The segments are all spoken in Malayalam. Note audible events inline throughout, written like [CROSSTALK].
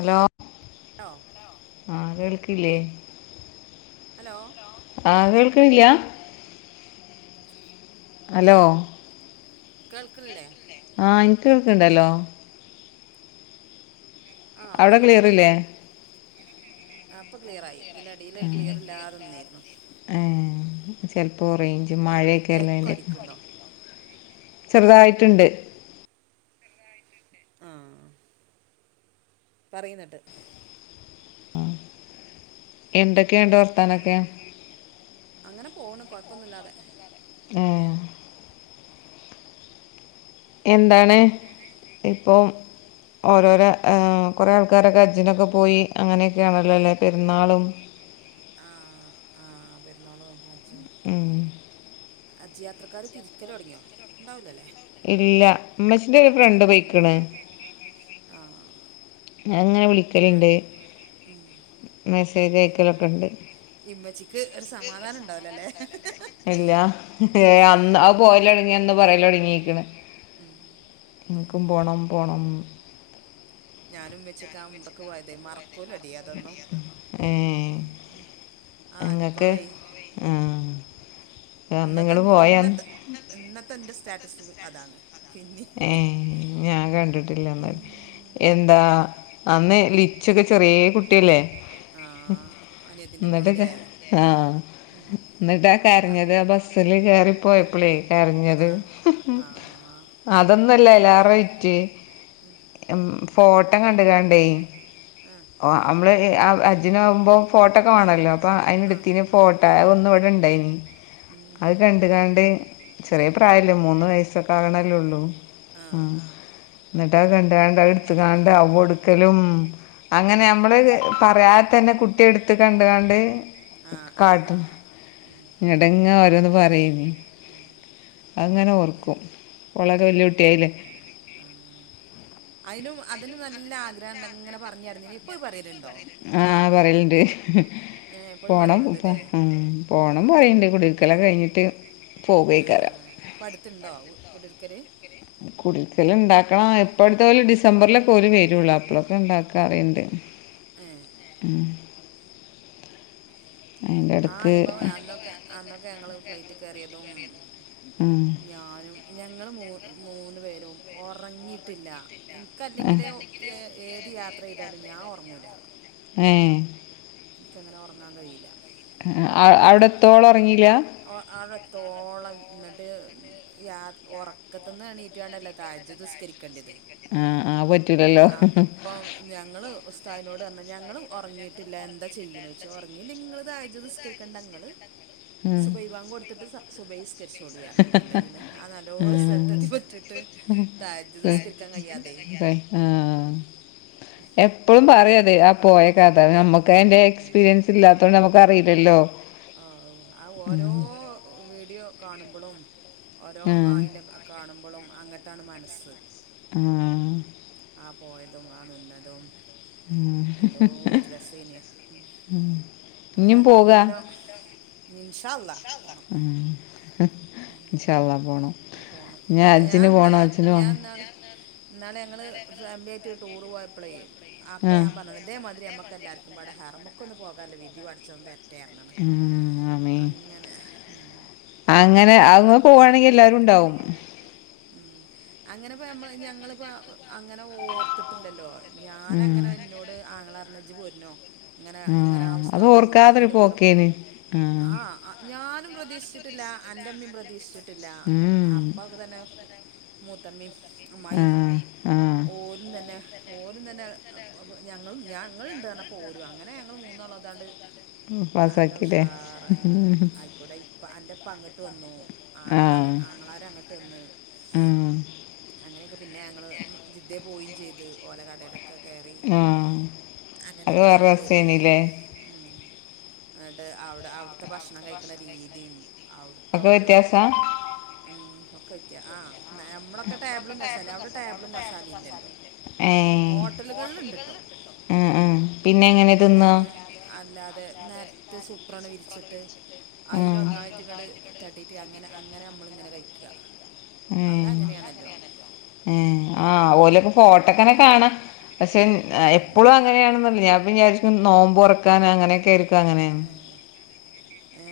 അലോ ലോ ആഹ്‌ കേൾക്കില്ല്യേ ഹലോ ആഹ്‌ കേൾക്കിനില്ലാ ഹലോ കേൾക്ക്ൾല്യേ ആഹ്‌ ഇൻക്ക് കേൾക്ക്ണ്ടല്ലോ ഹലോ ആഹ്‌ അവിടെ പറി ക്ലിയറില്ലേ അവിടെ ക്ലിയർ ഇല്ലേ. ആഹ് ഇപ്പം ക്ലിയർ ആയി ഇതിന്റടിലൊരു ക്ലിയറില്ലാതെ നിന്നിരുന്നു ഏഹ് ചെൽപ്പോ റേഞ്ച് എന്താ മഴെക്കല്ലേ എക്കോ അല്ലേ‌യ് അടിക്കുന്നുണ്ടോ ചെറ്തായിട്ട്ണ്ട് ആഹ്‌ പറയ്ന്നട്ട് എന്തൊക്കെ യുണ്ട് വർത്താനൊക്കെ അങ്ങന പോണ് കൊഴപ്പൊന്നുല്ലാതെ ഏഹ് എന്താണ് ഇപ്പോം ഓരോരെ ഏഹ് കൊറേ ആൾക്കാരൊക്കെ ഹജ്ജിനൊക്കെ പോയി അങ്ങനെയൊക്കെയാണല്ലൊലെ പെര്ന്നാളും ആഹ് ആഹ് പെരുന്നാളും ഹജ്ജും ഉം ഹജ്ജ് യാത്രക്കാര് തിരിക്കലൊട്ങ്ങിയോ ഇണ്ടാവൂലലേ ഇല്ലാ ഇമ്മച്ചിന്റെ ഒരു ഫ്രണ്ട് പൊയിക്ക്ന് ആഹ് അഹ് ഇങ്ങെനെ വിളിക്കലിണ്ട് മെസ്സേജ് അയക്കലൊക്കെ ഇണ്ട് ഇമ്മച്ചിക്ക് ഒരു സമാധാനം ഇണ്ടാവൂല്ലലേ ഇല്ല ഹേ അന്ന് ആ പോവല് തൊടൻങ്ങിയന്ന് പറയലോടങ്ങിക്കിണ് ഇൻക്കും പോണം പോണം ഞാനും ഇമ്മിച്ചിയൊക്കെ ഉംറക്ക് പോയതെയ് മറക്കൂലടി അതൊന്നും ഏ ആഹ് നിങ്ങൾക്ക് അനുഭവേയ് ആ അന്ന് ഇന്നത്തെ നിങ്ങൾ പോയാന്ന് ഇൻന്നത്തെ ഇന്നത്തെ ഇൻ്റെ സ്റ്റാറ്റസ് അതാണ് പിന്നിം ഏഹ് ഞാൻ കണ്ടിട്ടില്ലന്നാല് എന്താ അന്ന് ലിച്ചൊക്കെ ചെറേ കുട്ടിയല്ലേ ആഹ് ഇന്നട്ടൊക്കെ ആഹ് ഇന്നട്ടാ കരഞ്ഞത് ആ ബസ്സില് കേറി പോയപ്പളേയ് കരഞ്ഞത് ആഹ് അതൊന്നുംല്ല അയ്ലാറ വിറ്റ് [INAUDIBLE] എമ് ഫോട്ടം കണ്ടികാണ്ടേയ് ആഹ് ഓ നമ്മള് ഹജ്ജിന് ആവുമ്പോ ഫോട്ടോ ഒക്കെ വേണല്ലോ അപ്പൊ അയിന് എടുത്തിന് ഫോട്ടോ ഒന്ന ഇവിടെ ഇണ്ടായിനി ഉം രണ്ട കാണ്ടേ ചെറിയ പ്രായമല്ലേ മൂന്ന് വയസ്സക്കെ ആണല്ലേള്ളൂ ആ ഉഉം എന്നിട്ടാ കണ്ട കണ്ട എടുത്ത കണ്ട അവ എടുക്കലും അങ്ങനെ നമ്മള് പറയാതെ തന്നെ കുട്ടി എടുത്ത് കണ്ട് കണ്ട് ആ ആ ആ കാട്ടുന്നു ഞെടങ്ങാ വരോന്ന് പറയനി അങ്ങനെ ഓർക്കും ഓലക്കെ വല്ലിയ കുട്ടിയായില്ലേ ആ. അതിനും അതിനന് നല്ല ആഗ്രഹം ഉണ്ടങ്ങനെ പറഞ്ഞായിരരുന്നു ഇപ്പൊ പറയലുണ്ടോ ആഹ് പറയലുണ്ട് ഏ എപ്പോഴും പോണം പറയലുണ്ട് അല്ലേ ഇപ്പം ആ പോകണം പറയണ്ട് കുടക്കല കഴിഞ്ഞിട്ട് പോകയക്കരാം ഇപ്പ പടുത്തുണ്ടോ കുടക്കര് [INAUDIBLE] കുടുക്കൽ ഉണ്ടാക്കണം എപ്പോഴത്തെ പോലും ഡിസംബറിലേക്ക പോല വരുള്ളൂ അപ്പോഴൊക്കെ ഉണ്ടാക്കാ അറിയണ്ട്േ ഏയ് ഉം അതിൻ്റെ ആ ഇടക്ക് അനുഭവ അന്നൊക്കെ അന്നൊക്കെ ഞങ്ങള് ഫ്ലൈറ്റ്ിൽ കയറിയതും ഉം ഞാനും ഞങ്ങൾ മ മൂന്ന് പേരും ഉറങ്ങിയിട്ടില്ല എനിക്കല്ലെങ്കിൽ എ ഏത് യാത്ര ചെയ്താലും ഞാൻ ഉറങ്ങൂില്ല ഏയ് എനിക്കങ്ങനെ ഉറങ്ങാൻ കഴിയില്ല അ അവിടെ എത്തോളം ഉറങ്ങില്ല അ അടെത്തോളം എന്നിട്ട് യാ ഉറക്കത്തിുന്ന് എണീറ്റ് വേണ്ടല്ലോ താജ്ദസ്കരിക്കേണ്ടത് ആഹ് ആഹ് പറ്റുലല്ലോ ഞങ്ങൾ ഉസ്താവിനോട് പറഞ്ഞാൽ ഞങ്ങൾ ഉറങ്ങിയിട്ടില്ല എന്താ ചെയ്യണന്ന് ചെച്ചാ ഉറങ്ങിയി ലങ്കി നിങ്ങള് തജ്ജുത്ത് നിസ്കാരി കണ്ട നിങ്ങള് ഉം സുബൈ പാങ് കൊടുത്തിട്ട് സുബൈസ്കരിച്ച്ൊടിയറ അല്ല എന്തൽ ആ നല്ലോ ഉം സ്ഥലത്തെത്തി പൊറ്റിയിട്ട് തജ്ജുത്ത് നിസ്കരിക്കാൻ കയ്യാതെയ്യായി ആഹ് എപ്പോഴും പറയാതെ ആ പോയക്കഥ നമ്മുക്ക് നമുക്ക് എൻ്റെ എക്്പീരിയൻസ് ഇല്ലാത്തുകൊണ്ട് നമുക്കറിയില്ലോ ആഹ് ഓ ഓരോ വീഡിയോ കാണുമ്പോഴും ഓരോ ആഹ് അയിറെ കാണുമ്പോഴും അങ്ങോട്ടാണ് മനസ്സ് ആഹ് ആ പോയതും ആ നിന്നതും ഉം എന്തോ രെസയിന്. [UNINTELLIGIBLE] ഇഞ്ഞും പോക അതെല്ലാം. നിൻഷ അള്ളാ പോണം. ഉം ഉ ഇൻഷാ അള്ളാ പോണം അത് പോണം. ഞാൻ ഹജ്ജിന് പോണം ഇന്നള് ഹജ്ജിന് പോണം ഞാൻന്നാള് ഇന്നാള് ഞങ്ങള് ഫാമിലിയായിട്ട് ഒരു ടൂറ് പോയപ്പ്ളെ അപ്പോ ആഹ് ഞാൻ പറഞ്ഞാണ് ദേ ഇതേമാതിരി നമക്ക് എല്ലാവര്ക്കും നമ്മടെ ഹറ്മക്ക്‌ ഒന്ന് പോകാല്ലോ വിധി പടച്ചൊന്റെ റ്റേർണണ് ഉം ആമേ അങ്ങനെ. അങ്ങനെ അങ്ങ് പോവുവാണെങ്കിൽ എല്ലാരും ഉണ്ടാവും. മ അങ്ങനെ ഇപ്പ നമ്മള് ഞങ്ങളിപ്പോ അങ്ങനെ ഓർത്തിട്ട് ട്ടില്ലല്ലോ ഞാന ഉം അങ്ങനെ എന്നോട് ആങ്ങള റഞ്ഞു ഇജ് പോരുന്നോ? ഇങ്ങനെ അങ്ങനെ ആ ഉം അത് ഉസ്താദ് പോകുന്നുണ്ട്. ഓർക്കാതൊരു അതിൻ്റെ കൂടെ പോക്കേന് പോകണം. ആഹ് ആ ആ ഞാനും പ്രതീക്ഷിച്ചിട്ടില്ല. എൻറമ്മയും പ്രതീക്ഷിച്ചിട്ടില്ല പതുവ് തന്നെ മൂത്തമ്മി ഉം അമ്മായിം ആഹ് ആഹ് ഓരും തന്നെ. ഓരും തന്നെ ഞങ്ങള് ഞങ്ങ ഉണ്ട് നറഞ്ഞപ്പോൾ ഓരും അങ്ങനെ ഞങ്ങൾ മൂന്നാളു ദാണ്ട് നല്ല പാസാക്കില്ലേ ഉഷാറായി. ആയിക്കോട്ടെ ഇപ്പൊ അന്റെ ഉപ്പ അങ്ങിട്ട് വന്നു. ആങ്ങള ആഹ് ആങ്ങളാര് അങ്ങ് ട്ട് വന്ന് ഉം അങ്ങനെയൊക്കെ. പിന്നെ ഞങ്ങ ജിദ്ദ പോയെം ചെയ്ത് ഓലെ കടയിലൊക്കെ കേറി ആഹ് അത് അങ്ങനെയൊക്കെ വേറെ ചെയ്തു. രസേനില്ലേ ഉം എന്നിട്ട് അവിടെ അവിടുത്തെ ഭക്ഷണം കഴിക്കണ രീതിയും അവിടുത്തെ ഒക്കെ ഓരോ വ്യത്യാസാ ഒക്കെ വെയ്ക്ക. ആ നമ്മളൊക്കെ ടേബിളും കസാല. അവിടെ ടേബിളും കസാലയും ഇല്ലല്ലോ. ഹോട്ടലുകളിലുണ്ട് ഇണ്ട്‌ട്ടോ. ഉ ഉ പിന്നെ എങ്ങനെ തിന്ന്കാ? അല്ലാതെ നേരത്ത് സൂപ്പറാണ് വിരിച്ചിട്ട് അതില് അതിന്റെ ഒന്നായിട്ട് ഇങ്ങട് തട്ടിട്ട് അ അങ്ങനെ അമ്മള് ഇങ്ങനെ കഴിക്ക. അവിടെ അങ്ങനെയാണല്ലോ? ഉ ആ ഓലപ്പ ഫോട്ടോക്കനെ കാണ്. പക്ഷെ എപ്പോഴും അങ്ങനെയാണെന്ന ഞാൻപ്പം വിചാരിക്കു നോമ്പ് തുറക്കാന് അങ്ങനെയൊക്കെ ആയിരിക്കു അങ്ങനെന്ന്. ഏ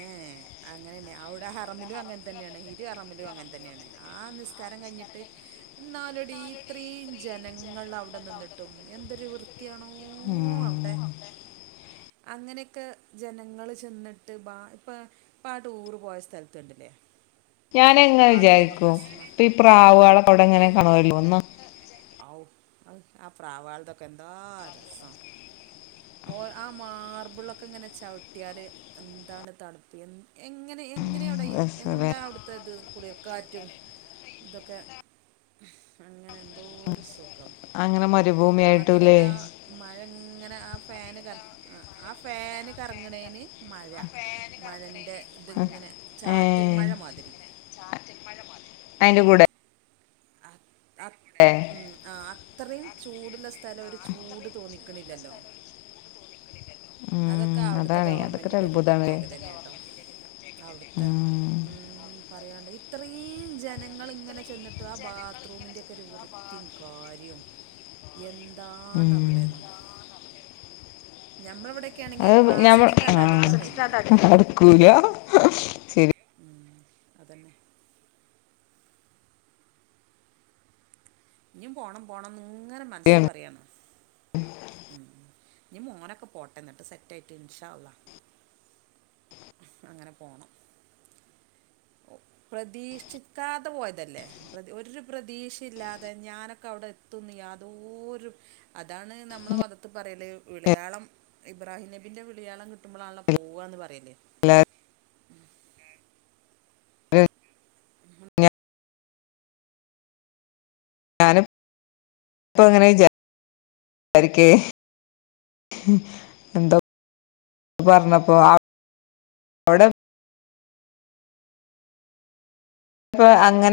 അങ്ങനെ തന്നെയാ അവിടെ ഹറമിലും അങ്ങനെ തന്നെയാണ് ഹിദ ഹറമിലും അങ്ങനെ തന്നെയാണ്. ആ നിസ്കാരം കഴിഞ്ഞിട്ട് എന്നാലെടി ഇത്രേം ജനങ്ങൾ അവിടെ നിന്നിട്ടും എന്തൊരു വൃത്തി വൃത്തിയാണോ അവിടെ. വൃത്തിയാണോ അങ്ങനെയൊക്കെ ജനങ്ങള് ചെന്നിട്ട്, ഇപ്പ ടൂർ പോയ സ്ഥലത്തു കണ്ടില്ലേ ഞാന ഇങ്ങനെ വിചാരിക്കും സ്മ ഇപ്പൊ ഈ പ്രാവുകളെ അവിടെ എങ്ങനെ ഔ കാണുല്ലോന്ന് ഔ അ ആ പ്രാവുകൾക്കൊക്കെ എന്താ രസം. ഓ ആ മാർബിളൊക്കെ ഇങ്ങനെ ചവിട്ടിയാല് എന്താണ് തണുപ്പ് എങ്ങനെ എങ്ങനെയ അവിടെ രസല്ലേ എന്താണ് അവിടുത്തെ തത് ഇത് കുളിർ ക്കാറ്റും ഇതൊക്കെ അങ്ങനെ എന്തോരു സുഖോ ഖം. അങ്ങനെ മരുഭൂമിയായിട്ടൂല്ലേ മദീനാത്താ മഴ ഇങ്ങനെ ആ ഫാന് കറങ്ങ് ആ ഫാന് കറങ്ങാണെന് മഴ മഴൻ്റെ ഇതിങ്ങനെ ചാറ്റൽ മഴ മാതിരി ചാറ്റൽ മഴ മാതിരി അയിന്റെ കൂടെ. അ ഉ മ്മ് ആ അത്രേം ചൂടുള്ള സ്ഥലം ഒരു ചൂട് തോന്നിക്കണില്ലല്ലോ. അതൊക്കെ ഉം അവിടുത്തെ അതാണ് അതൊക്കെ ഗവണ്മെന്റിന്റെ ഒരു അത്ഭുതാണ് പ്രത്യേകത തന്നാട്ടോ. അവിടുത്തെ തന്നെയാണ് ഉം പറയണ്ട ഇത്രയും ജനങ്ങൾ ഇങ്ങനെ ചെന്നിട്ട് ആ ബാത്റൂമിന്റെറെ ഒക്കെ ഒരു വൃത്തിയും കാര്യവും ഉം ഉം എന്താണവിടെനോ ഞമ്മളെവിടൊക്കെണെങ്കി അത് വാസനിച്ചിട്ട് അടുക്കാൻ കഴിയൂല നിക്കൂല ഹ് അതന്നെ ഇഞ്ഞും പോണം പോണംന്ന് ഇങ്ങനെ മനസ്സ് ശരിയാണ് പറയാണ് ഇഞ് മോനൊക്കെ പോട്ടന്നിട്ട് സെറ്റ് ആയിട്ട് ഇൻഷള്ള അങ്ങനെ പോണം ഒ പ്രതീക്ഷിക്കാതെ പോയതല്ലേ ഒരു പ്രതീഷയില്ലാതെ ഞാനൊക്കെ അവിടെ എത്തുന്ന യാതോ ഒരു അതാണ് നമ്മളെ മതത്തി പറയല് വിളയാളം ഇബ്രാഹിംനബിന്റെ വിളി യാളം കിട്ടുമ്പോളാളല്ലോ പോവുകാന്ന് പറയല് അല്ല ഞാന് പ്പ ഇങ്ങനെ വിചാരിക്കേ എന്തോ പറഞ്ഞപ്പോ അവ്ടെ പ്പൊ അങ്ങനെ